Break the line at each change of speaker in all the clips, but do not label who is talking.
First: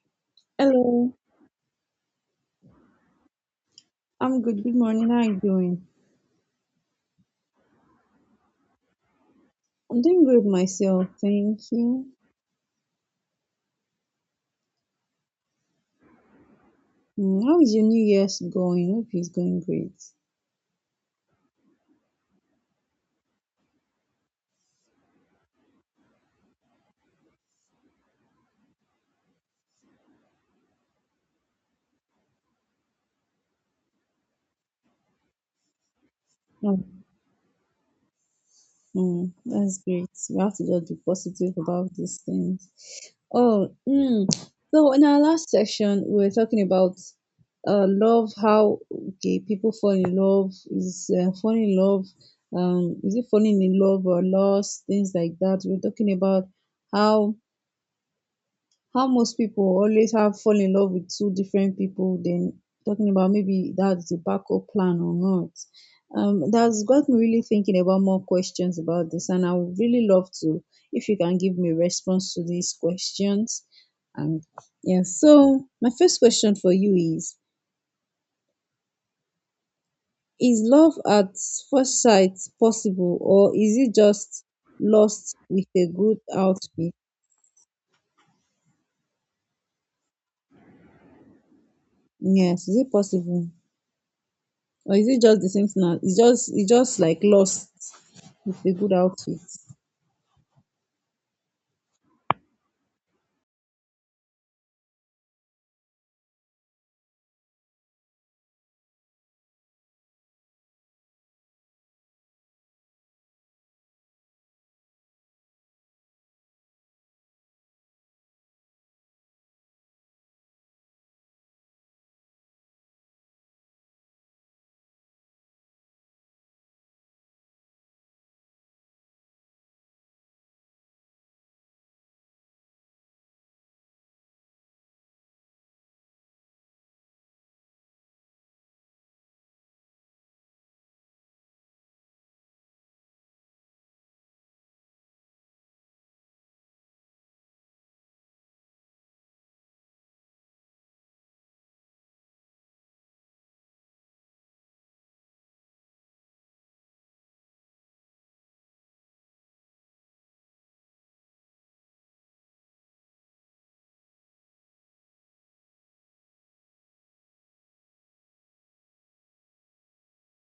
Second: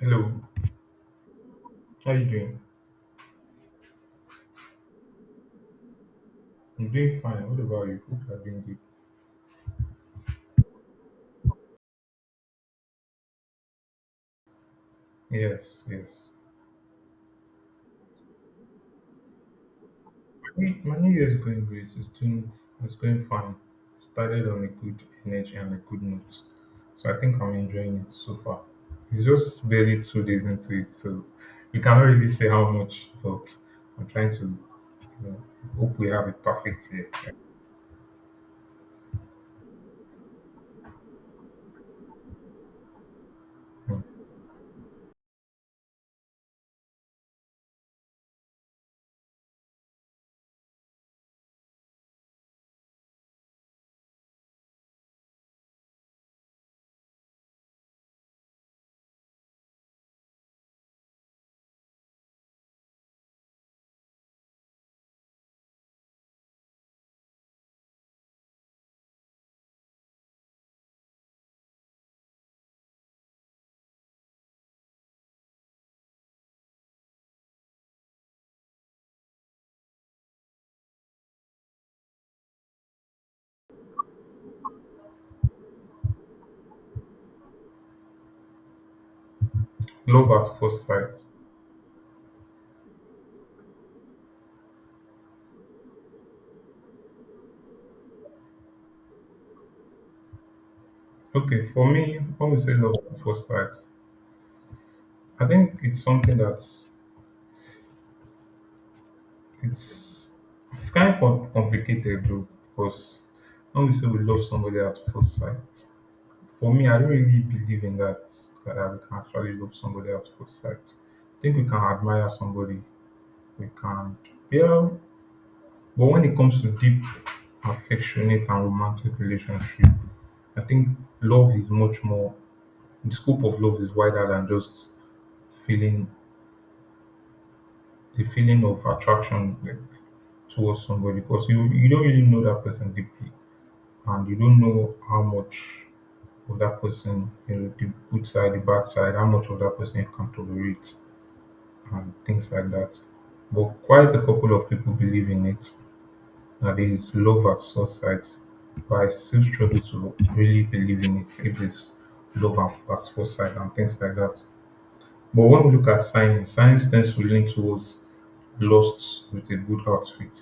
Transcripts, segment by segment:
Hello,
Hello,
how you doing?
I'm good. Good morning. How are you doing?
I'm doing fine. What about you? Hope you're doing good.
I'm doing great myself. Thank you.
Yes, yes.
How is your New Year's going? Hope it's going great.
My new year's going great. It's going fine. Started on a good energy and a good note. So I think I'm enjoying it so far. It's just barely 2 days into it, so we cannot really say how much, but I'm trying to you know, hope we have a
Oh,
perfect year.
that's great. We have to just be positive about these things. Oh,
Mm.
mm. So in our last section, we were talking about love. How okay, people fall in love is falling in love. Is it falling in love or lost? Things like that. We're talking about how how most people always have fall in love with two different people, then talking about maybe that's the backup plan or not. That's got me really thinking about more questions about this, and I would really love to if you can give me response to these questions. And yeah, so my first question for you is love at first sight possible, or is it just lost with a good outfit?
Love at first sight.
Yes, is it possible? Or is it just the same thing, it's just like lost with a good outfit?
Okay, for me, when we say love at first sight, I think it's something that's It's it's kind of complicated though, because when we say we love somebody at first sight, for me, I don't really believe in that we can actually love somebody at first sight. I think we can admire somebody, we can, yeah. But when it comes to deep, affectionate, and romantic relationship, I think love is much more. The scope of love is wider than just feeling the feeling of attraction, like, towards somebody, because you don't really know that person deeply, and you don't know how much of that person, you know, the good side, the bad side, how much of that person you can tolerate, and things like that. But quite a couple of people believe in it, that there is love at first sight. But I still struggle to really believe in it if there's love at first sight and things like that. But when we look at science, science tends to lean towards lust with a good outfit.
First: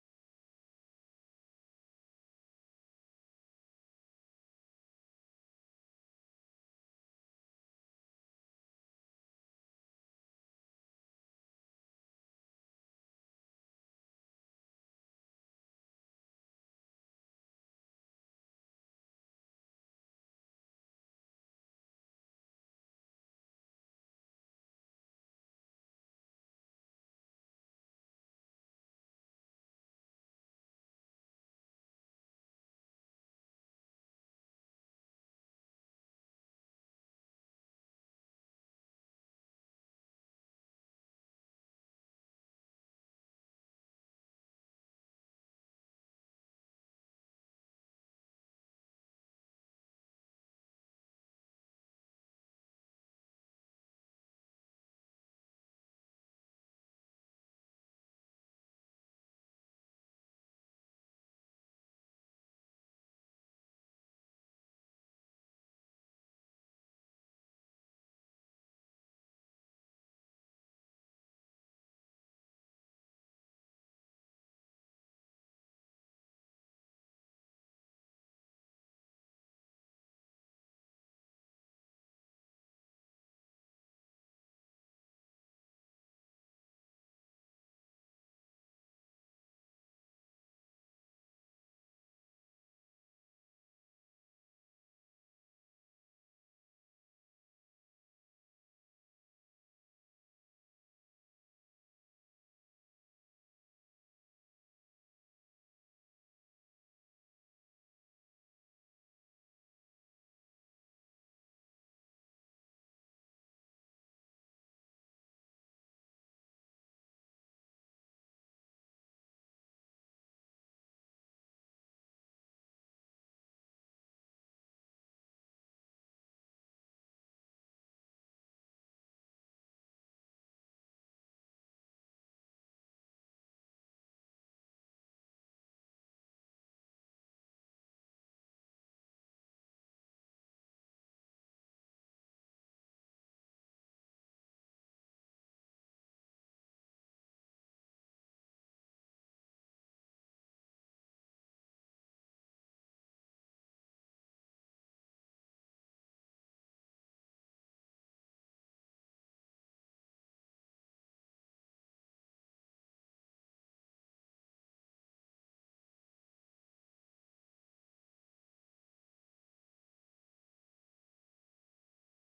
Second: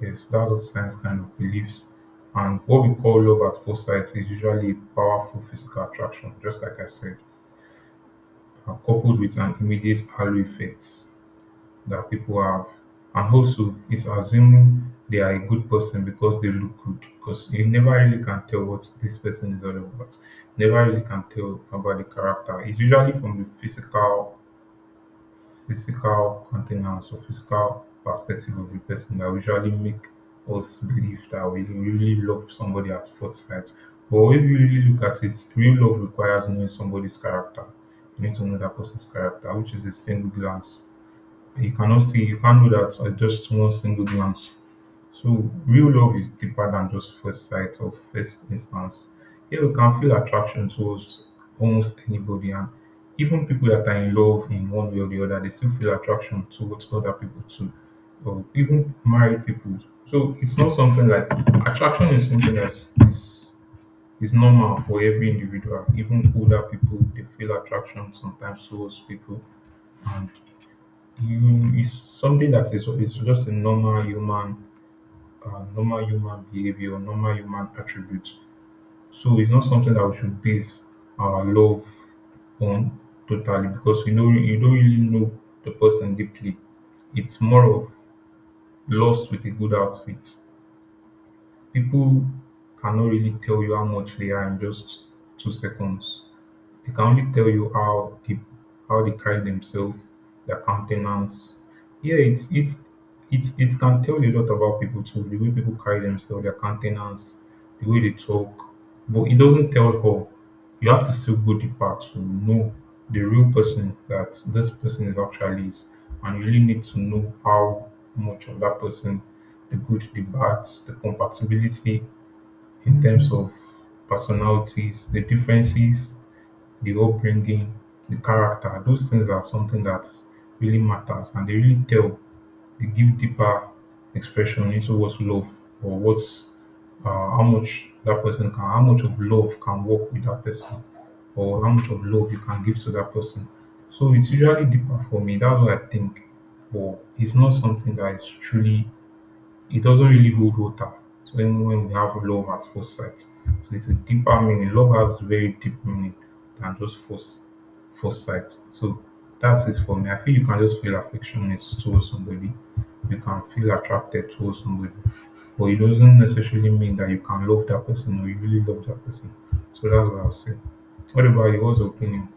Yes, that's what science kind of believes. And what we call love at first sight is usually a powerful physical attraction, just like I said, coupled with an immediate halo effect that people have. And also, it's assuming they are a good person because they look good, because you never really can tell what this person is all about. Never really can tell about the character. It's usually from the physical containers or physical perspective of the person that usually make us believe that we really love somebody at first sight. But if you really look at it, real love requires knowing somebody's character. You need to know that person's character, which is a single glance. You cannot see, you can't know that at just one single glance. So real love is deeper than just first sight or first instance. Here we can feel attraction towards almost anybody, and even people that are in love in one way or the other, they still feel attraction towards other people too. Or even married people. So it's not something like attraction is something that's is normal for every individual. Even older people, they feel attraction sometimes towards people, and you is something that is just a normal human behavior, normal human attributes. So it's not something that we should base our love on totally, because we know you don't really know the person deeply. It's more of lost with a good outfit. People cannot really tell you how much they are in just 2 seconds. They can only tell you how people, how they carry themselves, their countenance. Yeah, it can tell you a lot about people too, the way people carry themselves, their countenance, the way they talk. But it doesn't tell all. You have to still go deeper to know the real person that this person is actually is. And you really need to know how much of that person, the good, the bad, the compatibility in terms of personalities, the differences, the upbringing, the character. Those things are something that really matters, and they really tell, they give deeper expression into what's love or what's how much that person can, how much of love can work with that person, or how much of love you can give to that person. So it's usually deeper for me. That's what I think, but it's not something that is truly, it doesn't really hold water. So when we have love at first sight, so it's a deeper meaning. Love has very deep meaning than just first sight. So that's it for me. I feel you can just feel affection towards somebody. You can feel attracted towards somebody, but it doesn't necessarily mean that you can love that person or you really love that person. So that's what I'll say. What about you? What's your opinion?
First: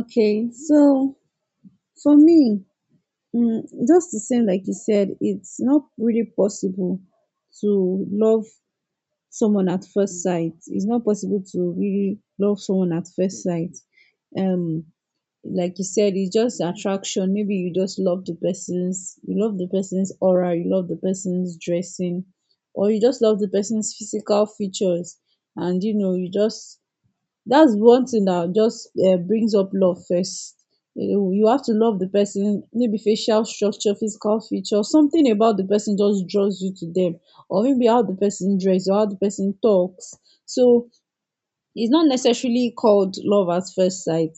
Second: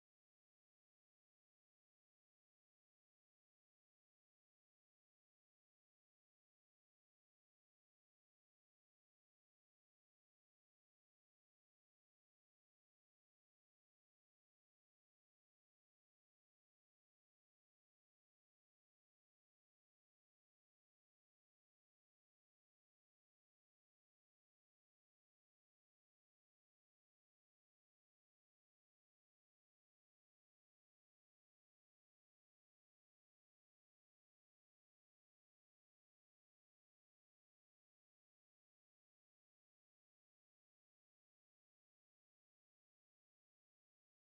Okay, so for me, mm, just the same like you said, it's not really possible to love someone at first sight. It's not possible to really love someone at first sight. Um, like you said, it's just attraction. Maybe you just love the person's aura, you love the person's dressing, or you just love the person's physical features, and you just that's one thing that just brings up love first. You have to love the person, maybe facial structure, physical feature, something about the person just draws you to them, or maybe how the person dress or how the person talks. So it's not necessarily called love at first sight.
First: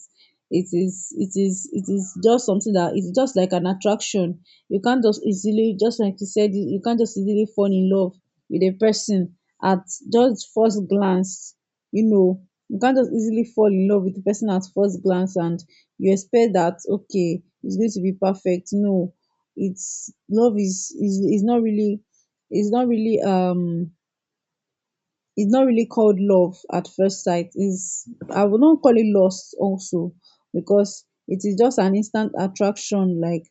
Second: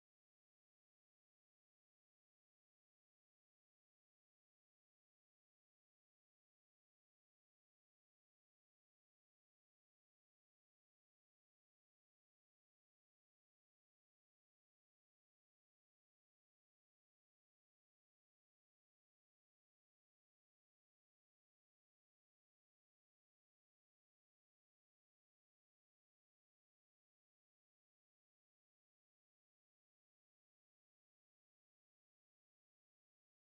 It is just something that it's just like an attraction. You can't just easily, just like you said, you can't just easily fall in love with a person at just first glance. You know you can't just easily fall in love with the person at first glance, and you expect that, okay, it's going to be perfect. No, it's love is not really, it's not really um it's not really called love at first sight. Is I would not call it lust also, because it is just an instant attraction like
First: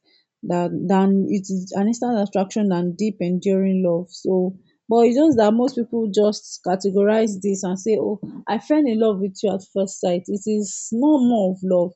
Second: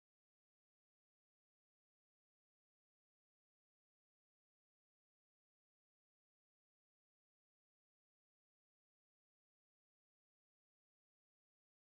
that, than it is an instant attraction than deep enduring love. So, but it's just that most people just categorize this and say, oh, I fell in love with you at first sight. It is no more of love.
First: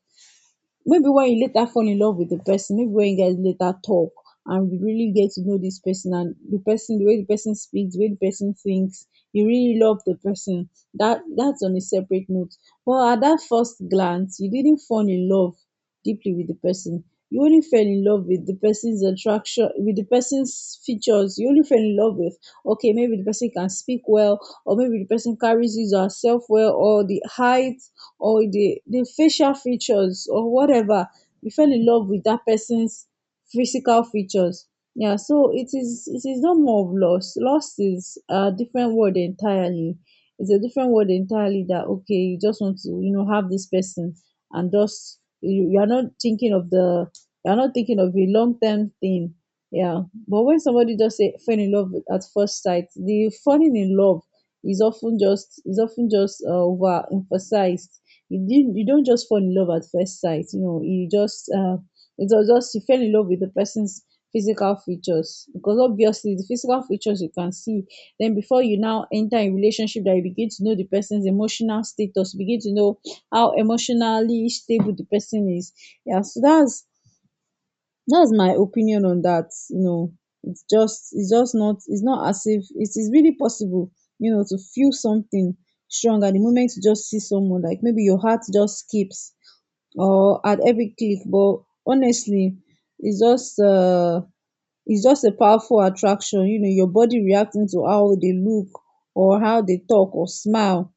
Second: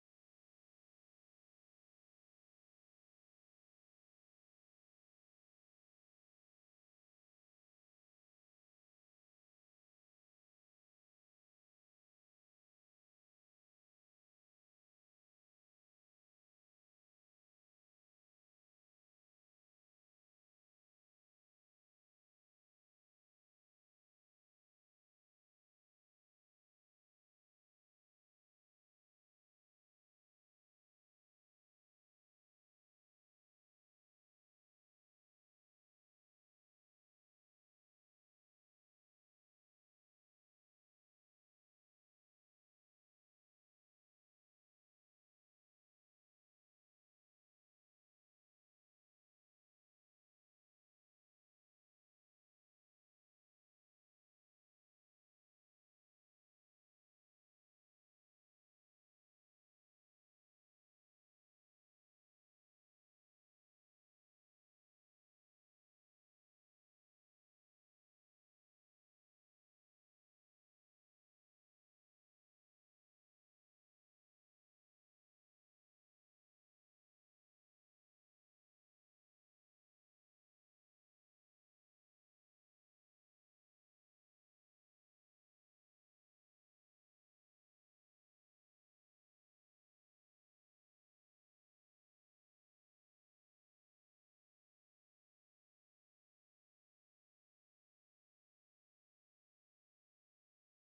Maybe when you later fall in love with the person, maybe when you guys later talk and you really get to know this person, and the way the person speaks, the way the person thinks, you really love the person. That's on a separate note. But at that first glance, you didn't fall in love deeply with the person. You only fell in love with the person's attraction, with the person's features. You only fell in love with, okay, maybe the person can speak well, or maybe the person carries his or herself well, or the height, or the facial features or whatever. You fell in love with that person's physical features. Yeah, so it is no more of loss. Loss is a different word entirely. It's a different word entirely, that, okay, you just want to have this person, and just you are not thinking of the you are not thinking of a long-term thing. Yeah, but when somebody just say fell in love at first sight, the falling in love is often just overemphasized. You don't just fall in love at first sight. You know, you just it was just you fell in love with the person's physical features, because obviously the physical features you can see. Then before you now enter a relationship, that you begin to know the person's emotional status, you begin to know how emotionally stable the person is. Yeah, so that's my opinion on that. It's not as if it is really possible, to feel something strong at the moment you just see someone, like maybe your heart just skips or at every click. But honestly, it's just uh it's just a powerful attraction. Your body reacting to how they look or how they talk or smile.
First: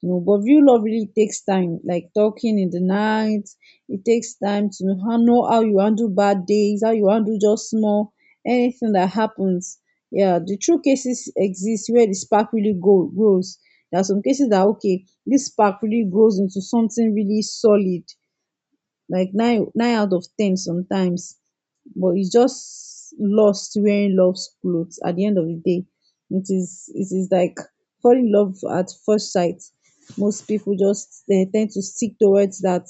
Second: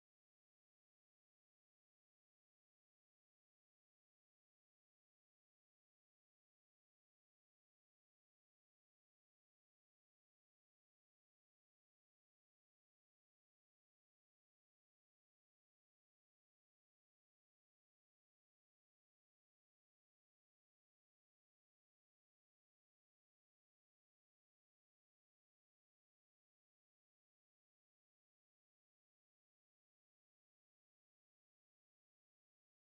But real love really takes time, like talking in the night. It takes time to know how, you handle bad days, how you handle anything that happens. Yeah, the true cases exist where the spark really grows. There are some cases that, okay, this spark really grows into something really solid, like nine out of ten sometimes. But it's just lost wearing love's clothes at the end of the day. It is like falling in love at first sight. Most people just, they tend to stick towards that,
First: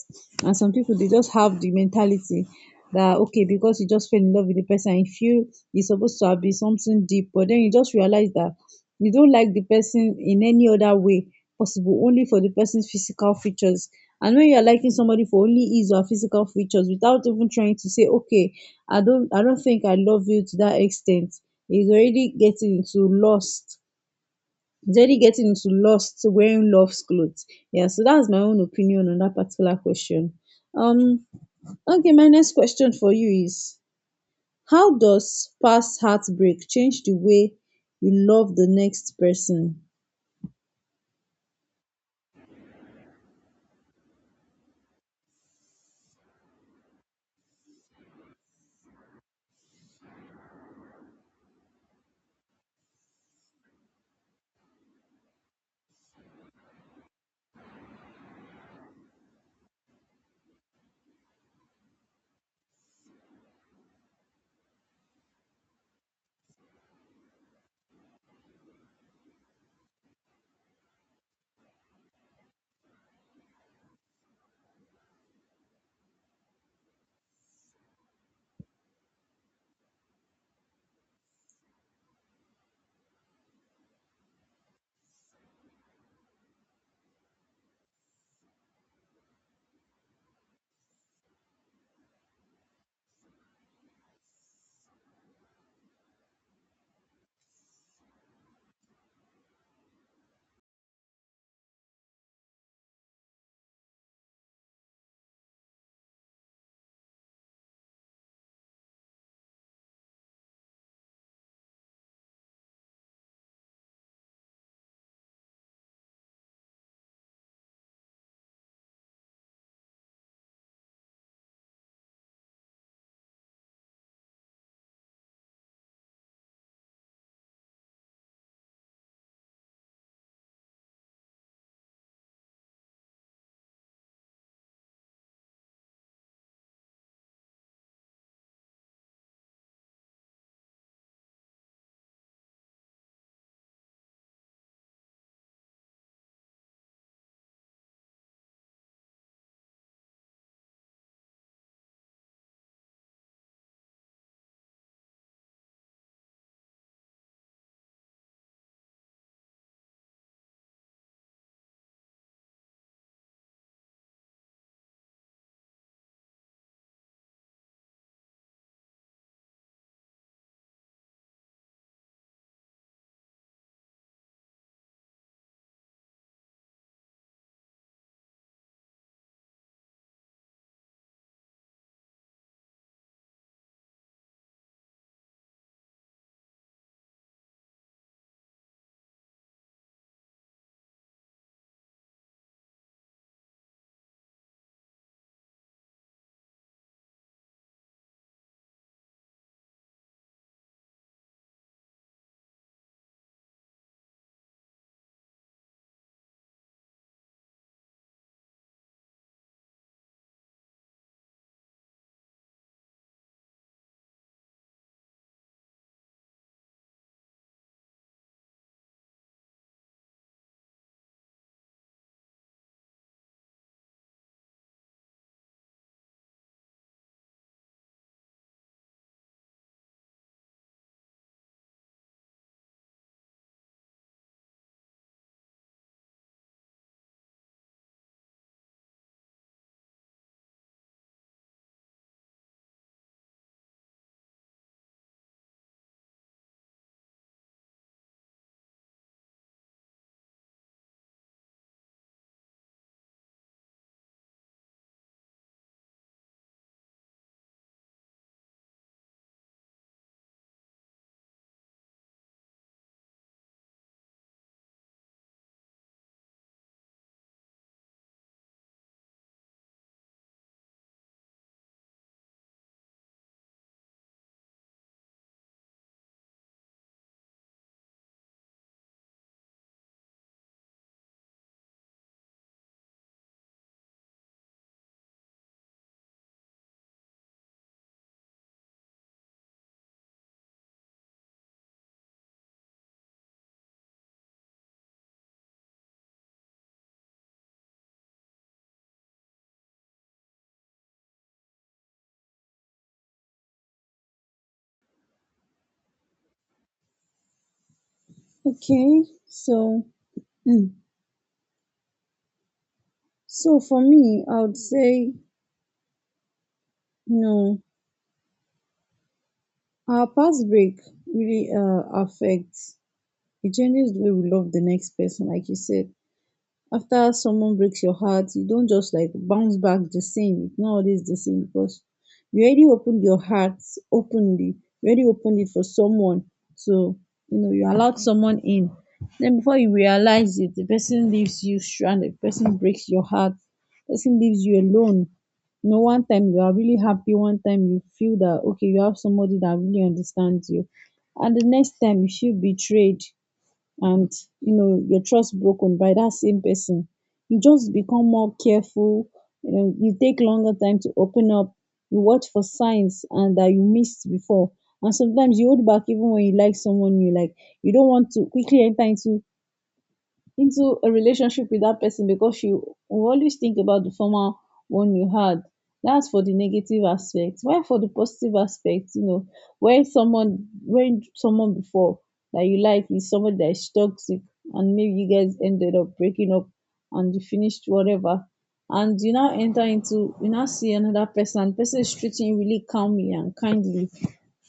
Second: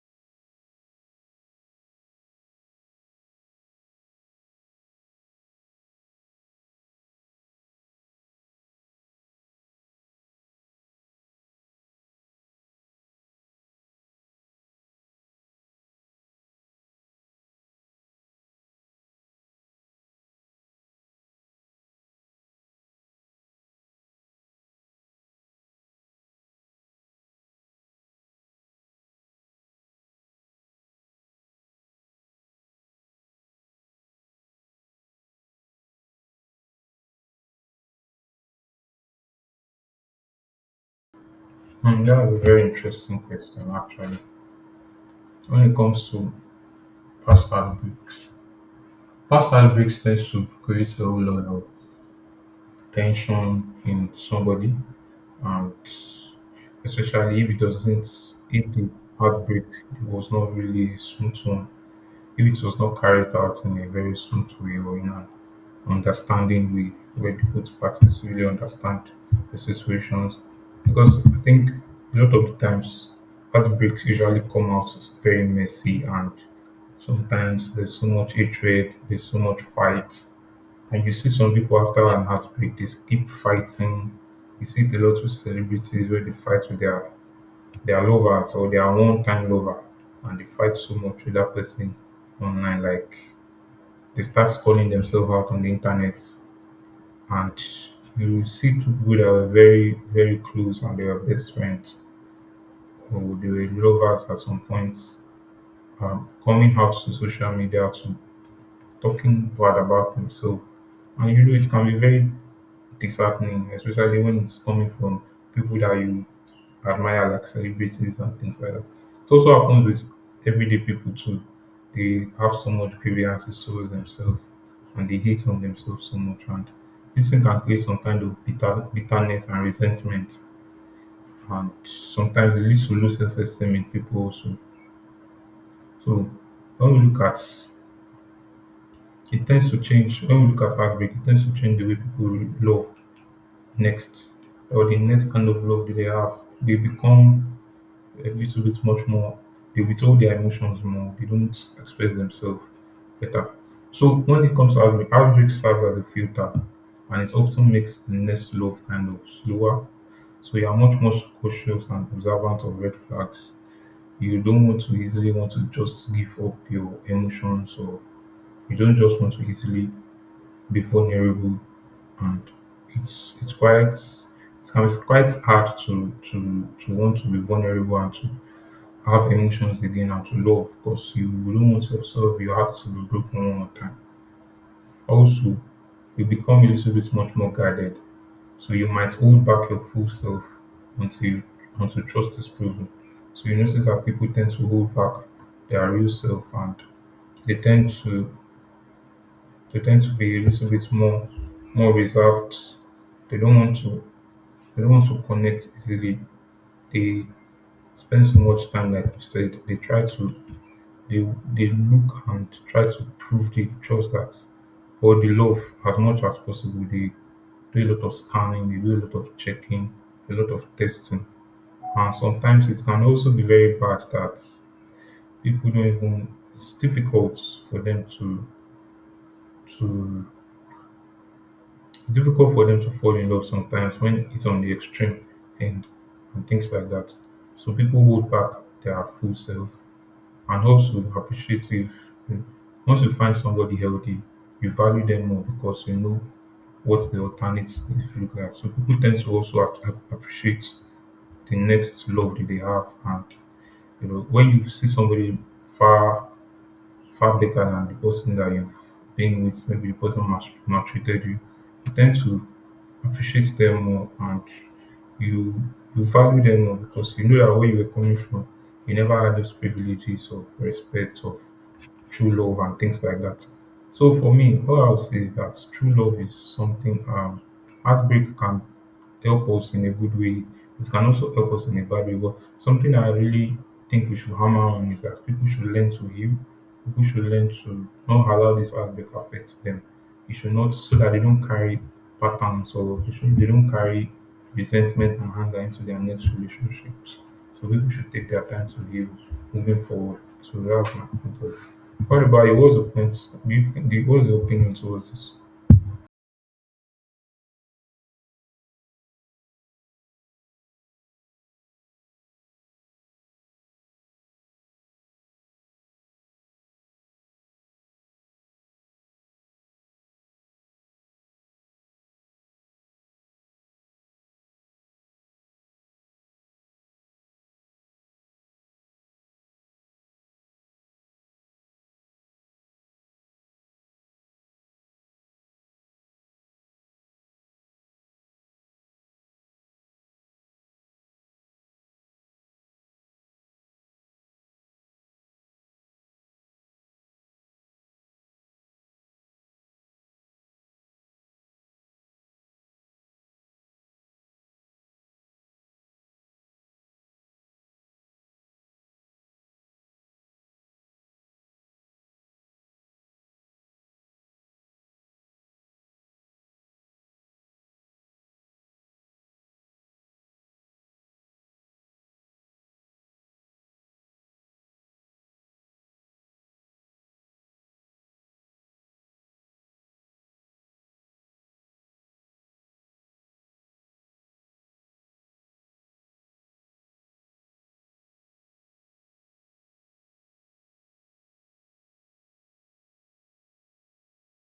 and some people, they just have the mentality that, okay, because you just fell in love with the person and you feel it's supposed to have been something deep, but then you just realize that you don't like the person in any other way possible, only for the person's physical features. And when you're liking somebody for only his or her physical features without even trying to say, okay, I don't think I love you to that extent, is already getting into lust. It's already getting into lust wearing love's clothes. Yeah, so that's my own opinion on that particular question. Um okay my next question for you is: how does past heartbreak change the way you love the next person?
Hmm, that was a very interesting question, actually. When it comes to past and books, past heartbreaks tends to create a whole lot of tension in somebody, and especially if it doesn't, if the heartbreak was not really a smooth one, if it was not carried out in a very smooth way or in an understanding way where the both parties really understand the situations. Because I think a lot of the times, heartbreaks usually come out very messy, and sometimes there's so much hatred, there's so much fight. And you see some people after an heartbreak, they keep fighting. You see it a lot with celebrities where they fight with their lovers or their one-time lover, and they fight so much with that person online. Like they start calling themselves out on the internet, and you see two people that were very close, and they were best friends or they were lovers at some points, coming out to social media to talking bad about themselves, and you know it can be very disheartening, especially when it's coming from people that you admire, like celebrities and things like that. It also happens with everyday people too. They have so much grievances towards themselves, and they hate on themselves so much. And this thing can create some kind of bitterness and resentment. And sometimes it leads to low self esteem in people also. So when we look at it tends to change, when we look at heartbreak, it tends to change the way people love next, or the next kind of love that they have, they become a little bit much more. They withhold their emotions more. They don't express themselves better. So when it comes to outbreak, outbreak serves as a filter, and it often makes the next love kind of slower. So you are much more cautious and observant of red flags. You don't want to easily want to just give up your emotions, or you don't just want to easily be vulnerable, and it's quite, it can be quite hard to want to be vulnerable and to have emotions again and to love because you don't want yourself, you have to be broken one more time. Also, you become a little bit much more guarded, so you might hold back your full self until you, until trust is proven. So you notice that people tend to hold back their real self, and they tend to they tend to be a little bit more reserved. They don't want to They don't want to connect easily. They spend so much time, like you said. They try to they they look and try to prove the trust that or the love as much as possible. They do a lot of scanning, they do a lot of checking, a lot of testing. And sometimes it can also be very bad that people don't even, it's difficult for them to it's difficult for them to fall in love sometimes when it's on the extreme end and things like that. So people hold back their full self, and also appreciative. mm, Once you find somebody healthy, you value them more because you know what the alternates look like. So people tend to also appreciate the next love that they have, and you know when you see somebody far far better than the person that you've been with, maybe the person maltreated you, you tend to appreciate them more, and you you value them more because you know that where you were coming from, you never had those privileges of respect, of true love, and things like that. So for me, all I'll say is that true love is something, um, heartbreak can help us in a good way. It can also help us in a bad way. But something I really think we should hammer on is that people should learn to heal. People should learn to not allow this aspect affect them. It should not, so that they don't carry patterns, they don't carry resentment and anger into their next relationships. So people should take their time to heal moving forward. So that's my point of view. What about you? What's your point? Do what's your opinion towards this?
Okay, so mm, for me, I would say know our past break really affects, it changes the way we love the next person, like you said. After someone breaks your heart, you don't just like bounce back the same. It's not always the same, because you already opened your heart openly. You already opened it for someone, so you know you allowed someone in. Then before you realize it, the person leaves you stranded, the person breaks your heart, the person leaves you alone. One time you are really happy, one time you feel that, okay, you have somebody that really understands you, and the next time you feel betrayed, and your trust broken by that same person. You just become more careful. You take longer time to open up. You watch for signs and that you missed before, and sometimes you hold back even when you like someone, you don't want to quickly enter into a relationship with that person, because you will always think about the former one you had. That's for the negative aspect. While for the positive aspect, when someone before that you like is someone that is toxic, and maybe you guys ended up breaking up, and you finished whatever, and you now see another person, and the person is treating you really calmly and kindly,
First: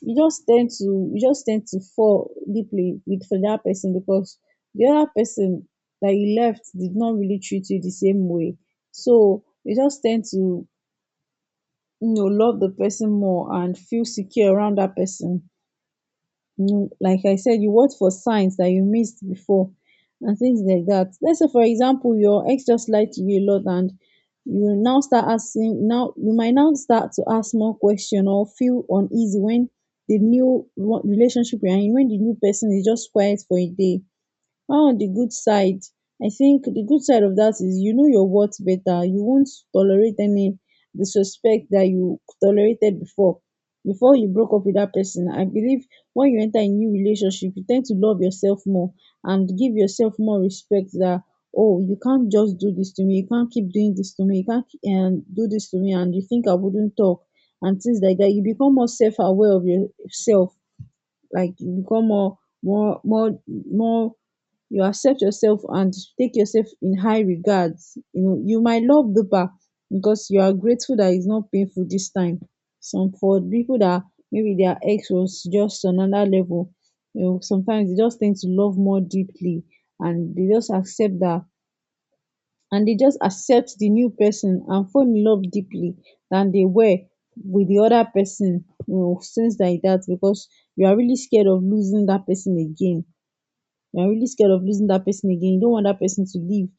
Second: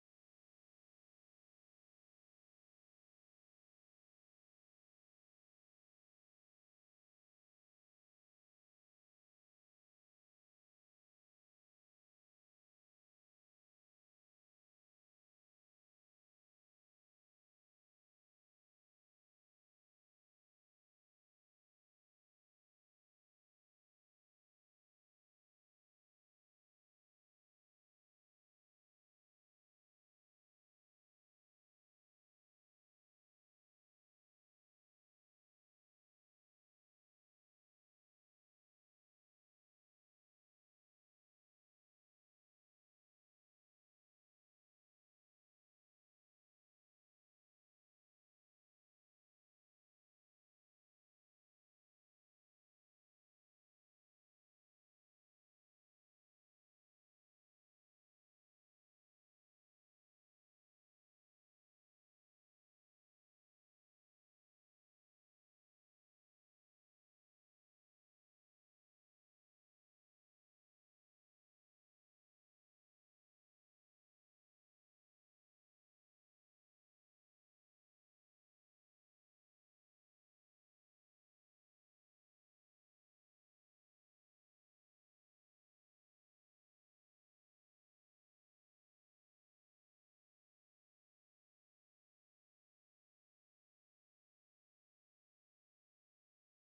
you just tend to fall deeply with for that person, because the other person that you left did not really treat you the same way. So you just tend to love the person more and feel secure around that person. You know like I said You watch for signs that you missed before, and things like that. Let's say, for example, your ex just lied to you a lot, and you might now start to ask more question or feel uneasy when the new relationship you're in, when the new person is just quiet for a day. The good side, I think the good side of that is, you know your worth better, you won't tolerate any disrespect that you tolerated before, you broke up with that person. I believe when you enter a new relationship, you tend to love yourself more and give yourself more respect, that, oh, you can't just do this to me, you can't keep doing this to me, you can't and do this to me, and you think I wouldn't talk. And things like that, you become more self-aware of yourself. Like you become more more more more. You accept yourself and take yourself in high regards. You might love deeper, because you are grateful that it's not painful this time. Some For people that maybe their ex was just another level, sometimes they just tend to love more deeply, and they just accept that, and they just accept the new person and fall in love deeply than they were with the other person. Since like that, because you are really scared Of losing that person again. You're really scared of losing that person again. You don't want that person to leave.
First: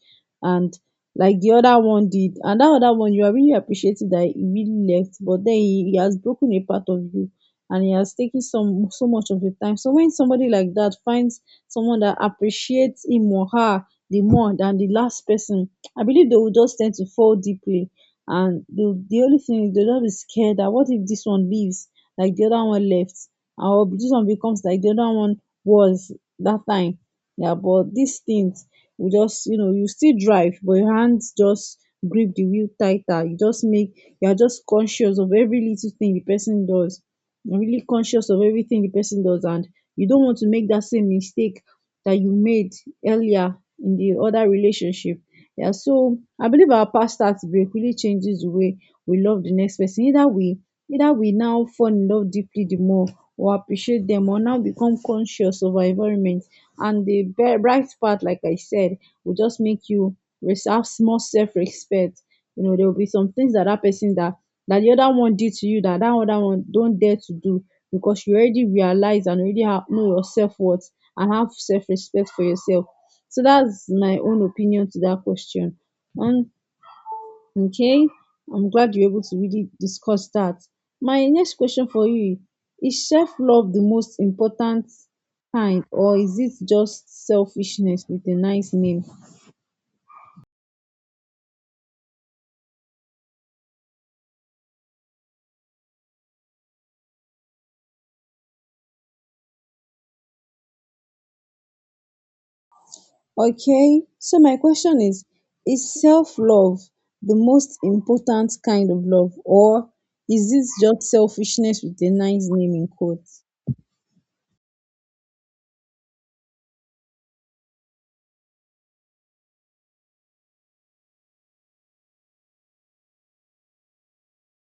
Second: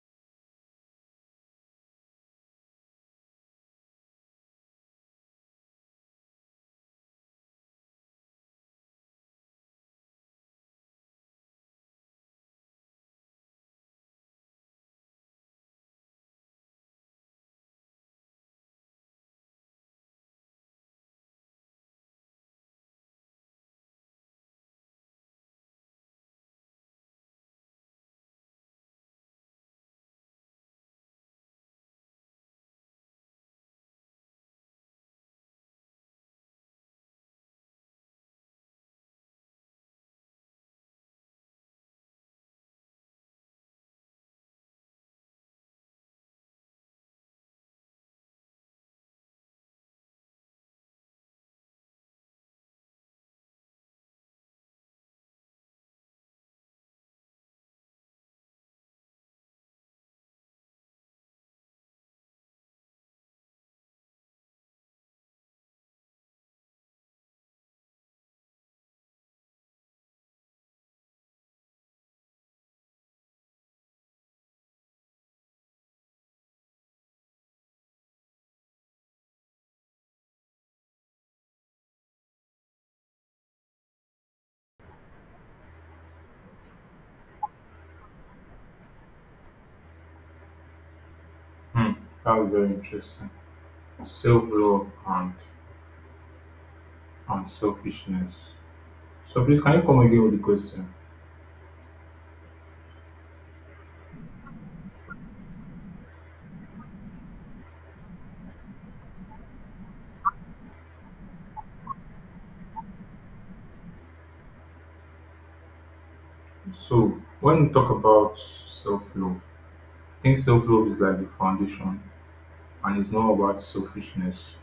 And like the other one did. And that other one, you are really appreciative that he really left, but then he has broken a part of you and he has taken some so much of your time. So when somebody like that finds someone that appreciates him or her the more than the last person, I believe they will just tend to fall deeply. And the only thing is they'll just be scared that what if this one leaves like the other one left, or this one becomes like the other one was that time. Yeah, but these things will just, you know, you still drive, but your hands just grip the wheel tighter. You just make, you are just conscious of every little thing the person does. You're really conscious of everything the person does, and you don't want to make that same mistake that you made earlier in the other relationship. Yeah, so I believe our past tax break really changes the way we love the next person. Either we now fall in love deeply the more, or appreciate them, or now become conscious of our environment. And the bright part, like I said, will just make you have small self-respect. You know, there will be some things that that person that that the other one did to you that that other one don't dare to do, because you already realize and already know your self-worth and have self-respect for yourself. So that's my own opinion to that question. And okay, I'm glad you're able to really discuss that. My next question for you: is self love the most important kind, or is it just selfishness with a nice name?
Hmm, that was very interesting. Self love and selfishness. So please, can you come again with the question?
Okay, so my question is: is self love the most important kind of love, or is it just selfishness with a nice name in quotes?
So when we talk about self-love, I think self-love is like the foundation, and it's not about selfishness.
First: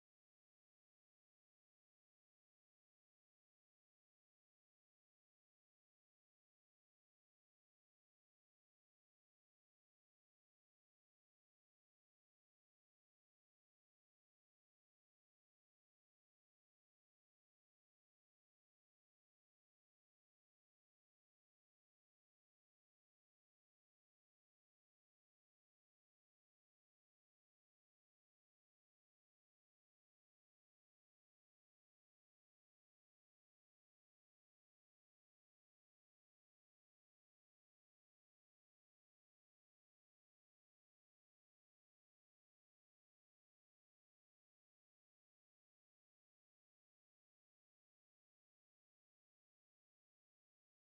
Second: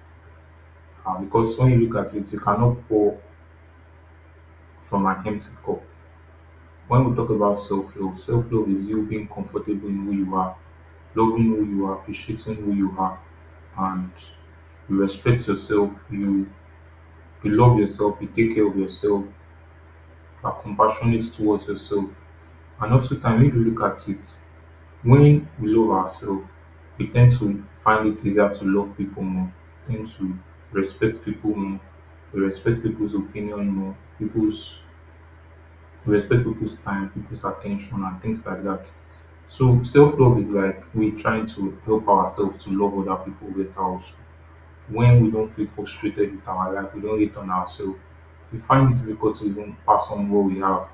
Because when you look at it, you cannot pour from an empty cup. When we talk about self-love, self-love is you being comfortable in who you are, loving who you are, appreciating who you are, and you respect yourself, you love yourself, you take care of yourself, are compassionate towards yourself, and also time if you look at it. When we love ourselves, we tend to find it easier to love people more, tend to respect people more, we respect people's opinion more, people's we respect people's time, people's attention, and things like that. So self love is like we trying to help ourselves to love other people better also when we don't feel frustrated with our life, we don't hate on ourselves. We find it difficult to even pass on what we have.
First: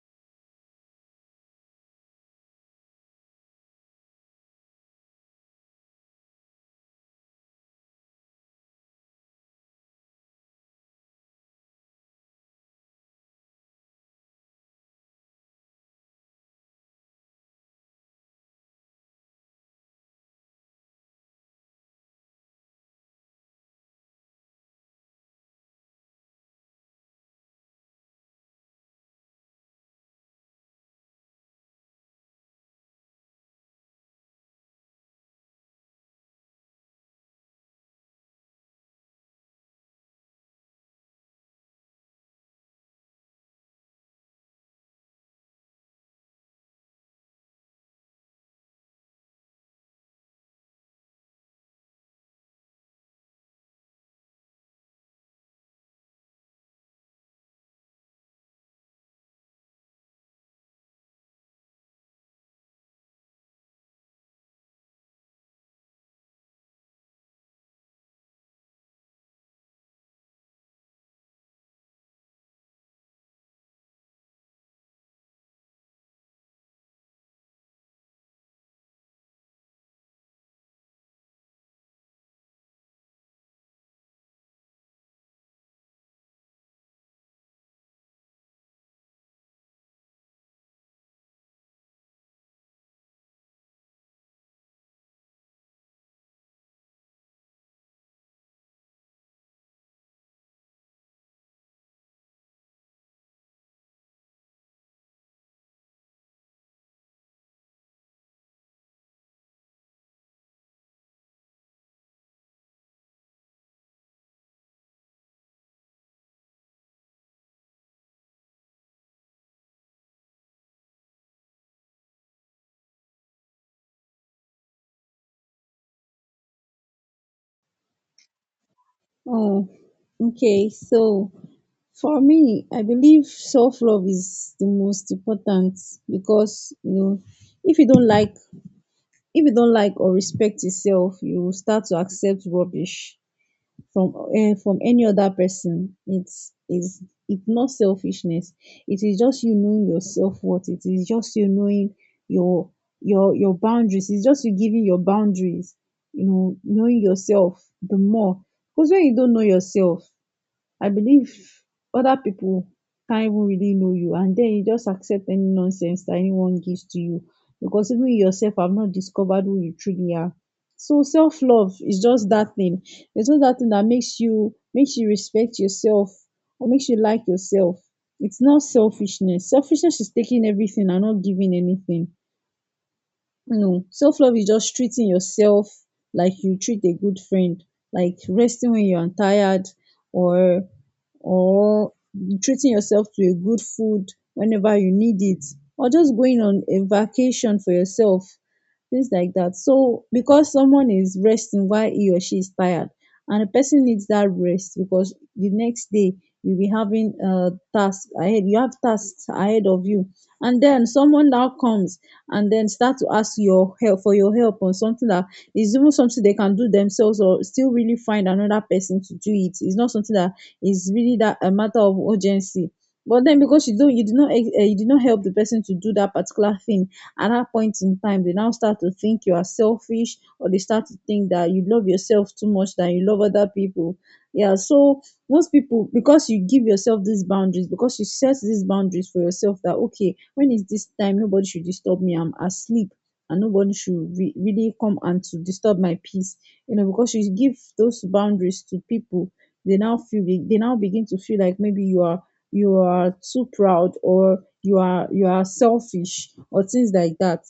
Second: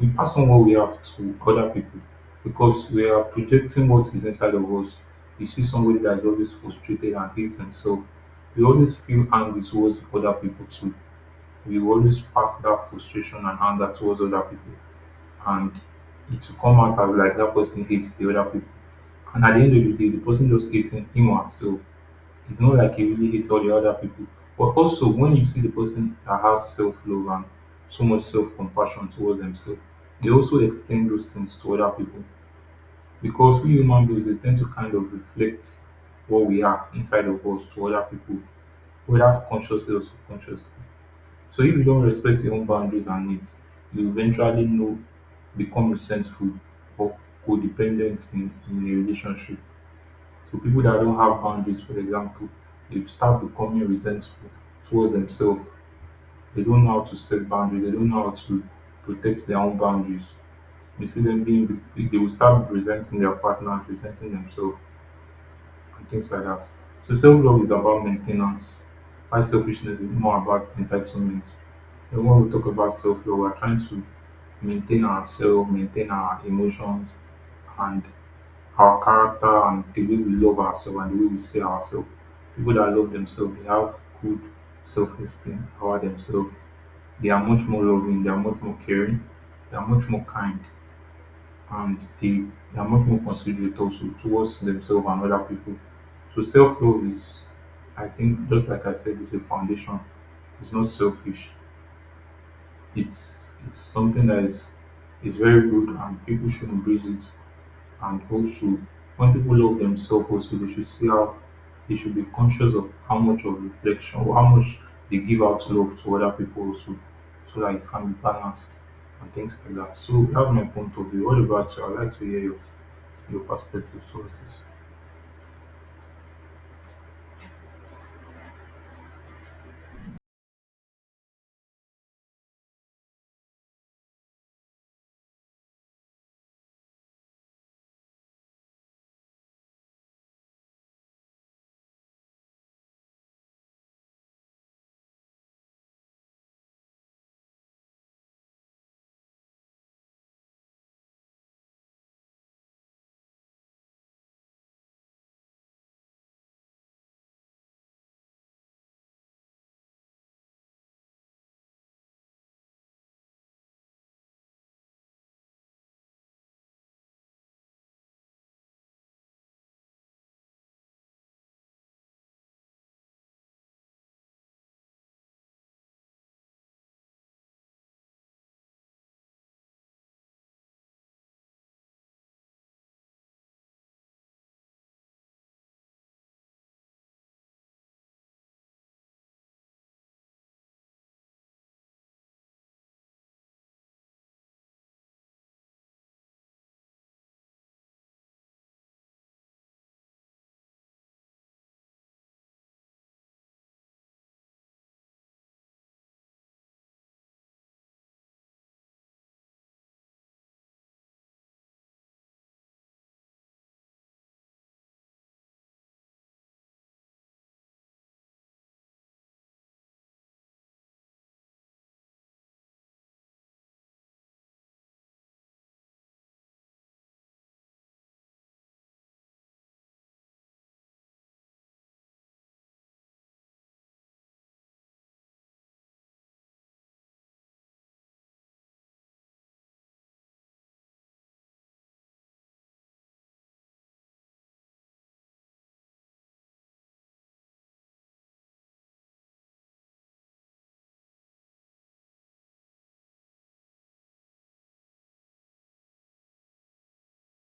We pass on what we have to other people because we are projecting what is inside of us. You see somebody that is always frustrated and hates himself, we always feel angry towards other people too. We will always pass that frustration and anger towards other people, and it will come out as like that person hates the other people. And at the end of the day, the person just hates him or herself. It's not like he really hates all the other people. But also, when you see the person that has self love and so much self compassion towards themselves, they also extend those things to other people. Because we human beings, we tend to kind of reflect what we are inside of us to other people, whether consciously or subconsciously. So if you don't respect your own boundaries and needs, you eventually know become resentful or codependent in a relationship. So people that don't have boundaries, for example, they start becoming resentful towards themselves. They don't know how to set boundaries. They don't know how to protect their own boundaries. You see them being, they will start resenting their partners, resenting themselves, and things like that. So self love is about maintenance. While selfishness is more about entitlement. And when we talk about self love, we're trying to maintain ourselves, maintain our emotions, and our character and the way we love ourselves and the way we see ourselves. People that love themselves, they have good self esteem about themselves. They are much more loving, they are much more caring, they are much more kind, and they are much more considerate also towards themselves and other people. So, self love is, I think, just like I said, it's a foundation. It's not selfish. It's something that is very good, and people should embrace it. And also, when people love themselves, also they should see how they should be conscious of how much of reflection or how much they give out love to other people also, so that it can be balanced and things like that. So that's my point of view. What about you? I'd like to hear your perspective towards this.
Oh, okay, so for me, I believe self love is the most important, because you know, if you don't like if you don't like or respect yourself, you start to accept rubbish from any other person. It's is it's not selfishness. It is just you knowing yourself worth. It is just you knowing your your boundaries. It's just you giving your boundaries. You know, knowing yourself the more. Because when you don't know yourself, I believe other people can't even really know you, and then you just accept any nonsense that anyone gives to you, because even you yourself have not discovered who you truly are. So self love is just that thing. It's just that thing that makes you respect yourself or makes you like yourself. It's not selfishness. Selfishness is taking everything and not giving anything. No, self love is just treating yourself like you treat a good friend, like resting when you are tired, or or treating yourself to a good food whenever you need it, or just going on a vacation for yourself, things like that. So because someone is resting while he or she is tired, and the person needs that rest, because the next day you'll be having a task ahead you have tasks ahead of you, and then someone now comes and then start to ask your help for your help on something that is even something they can do themselves, or still really find another person to do it. It's not something that is really that a matter of urgency. But then because you did not, you did not help the person to do that particular thing at that point in time, they now start to think you are selfish, or they start to think that you love yourself too much than you love other people. Yeah, so most people, because you give yourself these boundaries, because you set these boundaries for yourself that okay, when is this time, nobody should disturb me, I'm asleep, and nobody should really come and to disturb my peace. You know, because you give those boundaries to people, they now they now begin to feel like maybe you are too proud, or you are selfish, or things like that.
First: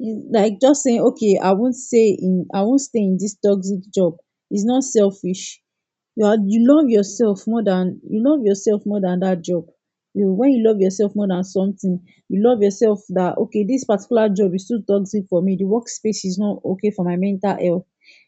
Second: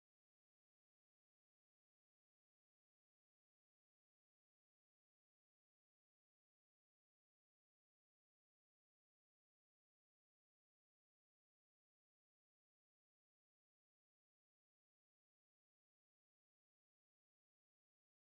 It's like just saying okay, I won't stay in this toxic job. It's not selfish. You love yourself more than that job. You know, when you love yourself more than something, you love yourself that okay, this particular job is too toxic for me, the workspace is not okay for my mental health.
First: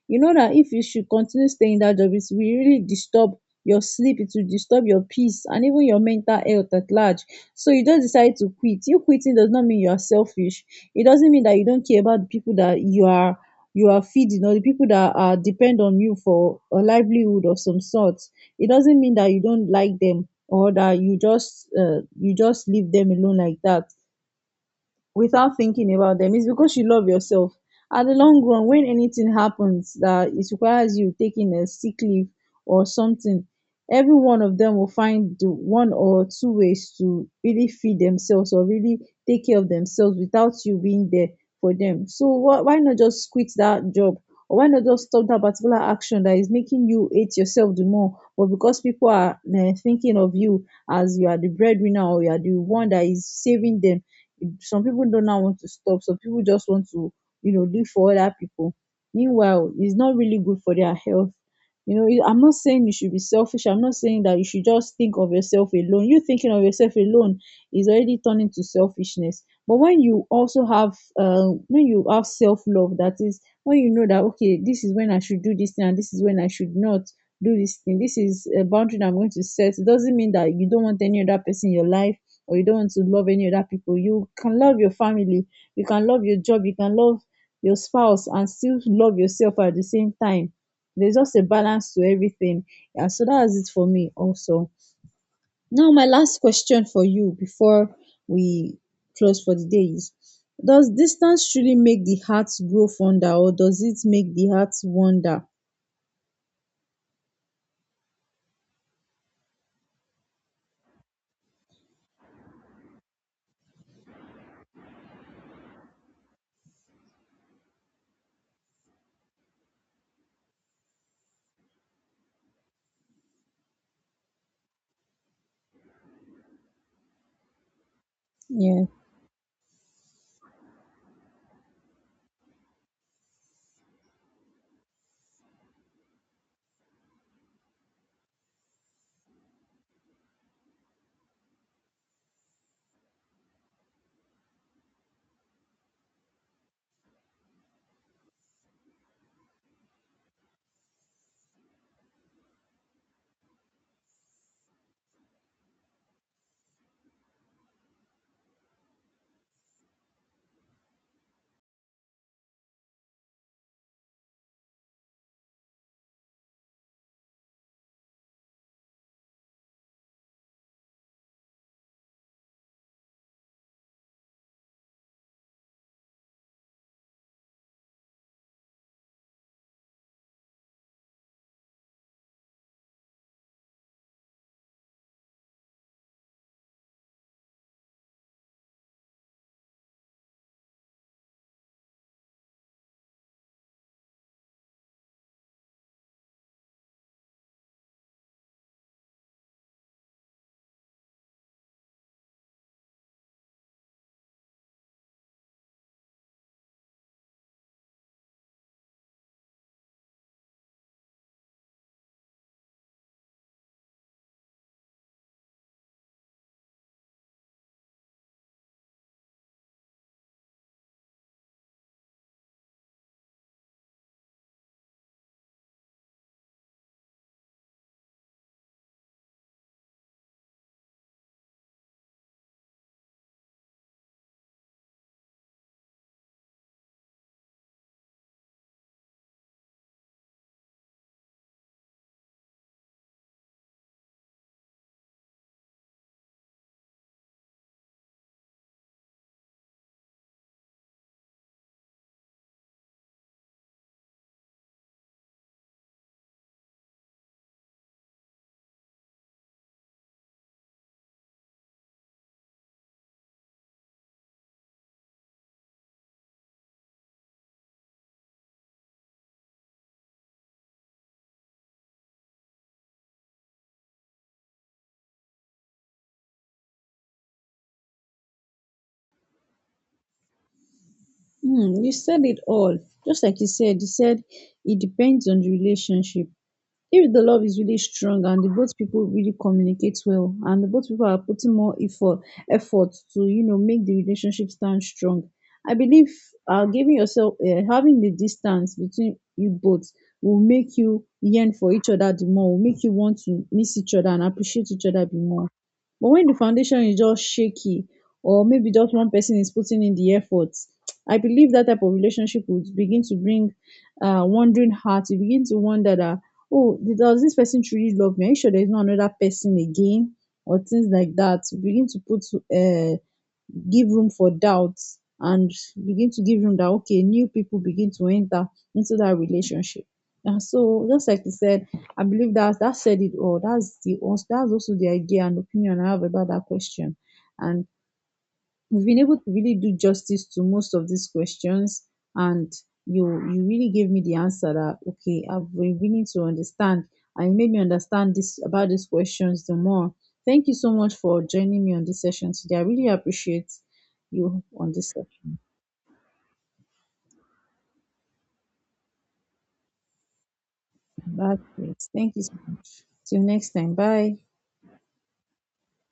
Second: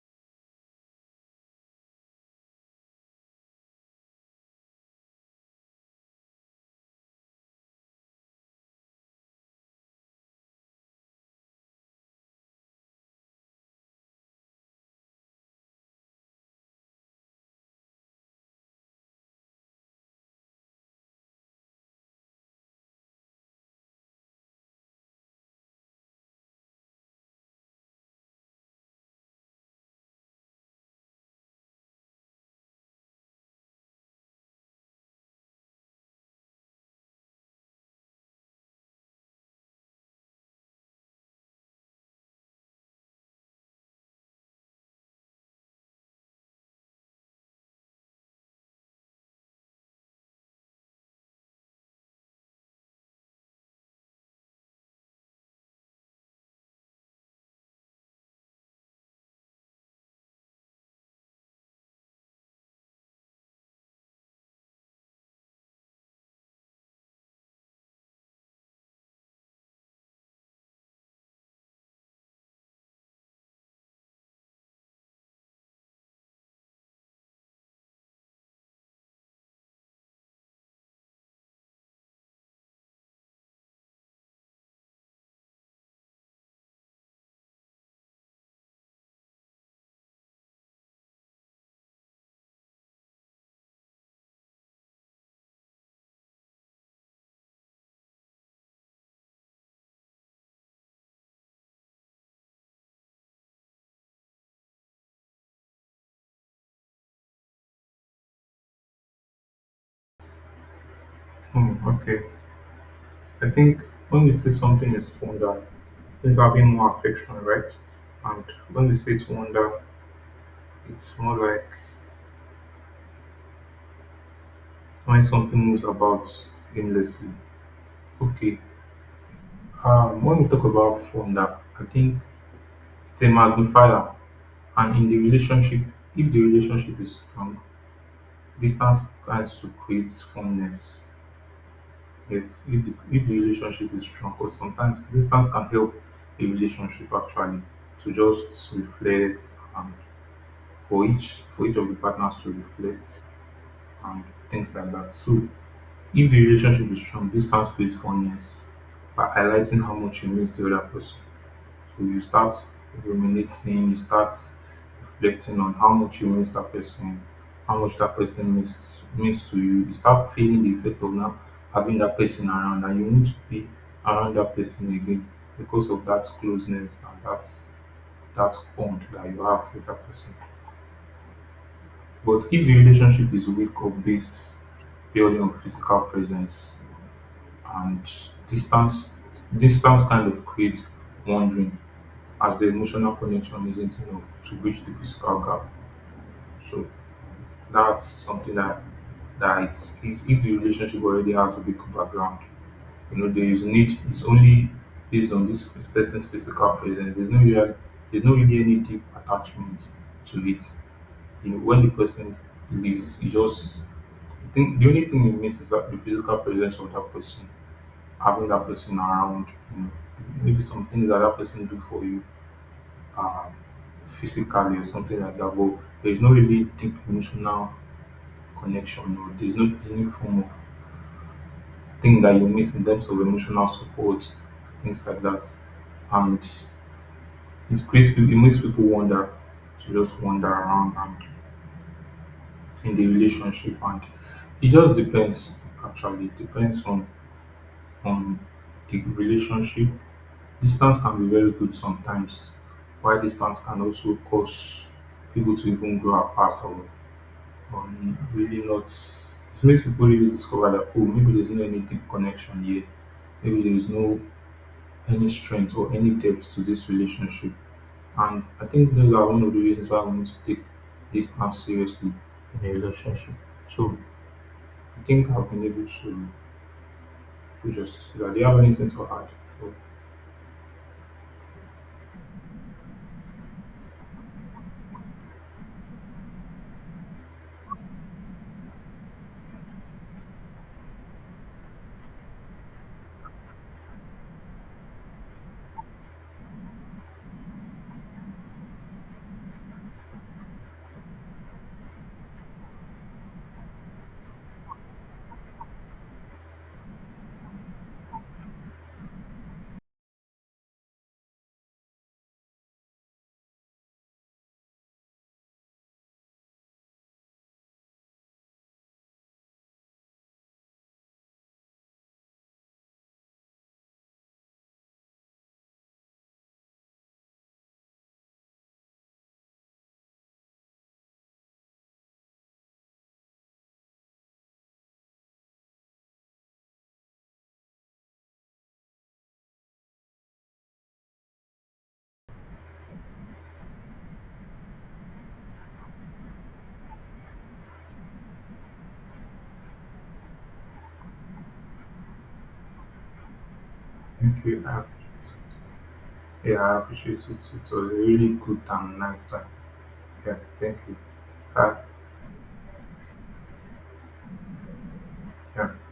You know that if you should continue staying in that job, it will really disturb your sleep, it will disturb your peace, and even your mental health at large. So you just decide to quit. You quitting does not mean you are selfish. It doesn't mean that you don't care about the people that you are feeding, or the people that are depend on you for a livelihood of some sort. It doesn't mean that you don't like them, or that you just leave them alone like that without thinking about them. It's because you love yourself. At the long run, when anything happens that it requires you taking a sick leave or something, every one of them will find the one or two ways to really feed themselves, or really take care of themselves without you being there for them. So why not just quit that job, or why not just stop that particular action that is making you hate yourself the more? But because people are thinking of you as you are the breadwinner, or you are the one that is saving them, some people don't now want to stop. Some people just want to, you know, live for other people. Meanwhile, it's not really good for their health. You know, it- I'm not saying you should be selfish. I'm not saying that you should just think of yourself alone. You thinking of yourself alone is already turning to selfishness. But when you also have, when you have self love, that is, when you know that okay, this is when I should do this thing, and this is when I should not do this thing. This is a boundary that I'm going to set. It doesn't mean that you don't want any other person in your life, or you don't want to love any other people. You can love your family, you can love your job, you can love your spouse, and still love yourself at the same time. There's just a balance to everything. Yeah, so that's it for me also. Now my last question for you before we close for the day is: does distance truly make the heart grow fonder, or does it make the heart wander?
Hmm, okay. I think when we say something is wonder, it's having more affection, right? And when we say it's wonder, it's more like when something moves about aimlessly. Okay.
Yeah.
When we talk about phone, that I think it's a magnifier, and in the relationship, if the relationship is strong, distance tends to create fondness. Yes, if the relationship is strong, because sometimes distance can help a relationship actually to just reflect and for each of the partners to reflect and things like that. So if the relationship is strong, distance creates fondness by highlighting how much you miss the other person. If you start ruminating, you start reflecting on how much you miss that person, how much that person means to you, you start feeling the effect of now having that person around and you need to be around that person again because of that closeness and that bond that you have with that person. But if the relationship is weak or based purely on physical presence and distance distance kind of creates wandering as the emotional connection isn't enough to bridge the physical gap. So that's something that that it's if the relationship already has a big background, you know, there is need it's only based on this person's physical presence. There's no real there's no really any deep attachment to it. You know, when the person leaves, you just I think the only thing it means is that the physical presence of that person, having that person around, you know, maybe some things that that person do for you um, physically or something like that, but there's no really deep emotional connection or there's no any form of thing that you miss in terms of emotional support, things like that. And it creates it makes people wonder to just wander around and in the relationship and it just depends actually it depends on the relationship. Distance can be very good sometimes, while distance can also cause people to even grow apart or really not it makes people really discover that oh maybe there's no any deep connection here maybe there's no any strength or any depth to this relationship and I think those are one of the reasons why I want to take this distance seriously in a relationship. So I think I've been able to do justice to that. Do you have anything to add? So,
Hmm, you said it all. Just like you said, you said it depends on the relationship. If the love is really strong, and the both people really communicate well, and the both people are putting more effort to, you know, make the relationship stand strong, I believe giving yourself, having the distance between you both will make you yearn for each other the more, will make you want to miss each other and appreciate each other the more. But when the foundation is just shaky, or maybe just one person is putting in the effort, I believe that type of relationship would begin to bring wondering heart. You begin to wonder that oh, does this person truly love me, are you sure there's not another person again, or things like that. You begin to put uh give room for doubts, and begin to give room that okay, new people begin to enter into that relationship. And so just like you said, I believe that that said it all. That's also the idea and opinion I have about that question. And we've been able to really do justice to most of these questions. And you you really gave me the answer that okay, I've been willing to understand, and you made me understand this about these questions the more. Thank you so much for joining me on this session today. I really appreciate you
thank you,
on
I
this session.
appreciate it. Yeah, I appreciate it, it was a really good and nice time. Yeah, thank you.
That's
Bye.
great. Thank you so much. Till next time. Bye.
Yeah.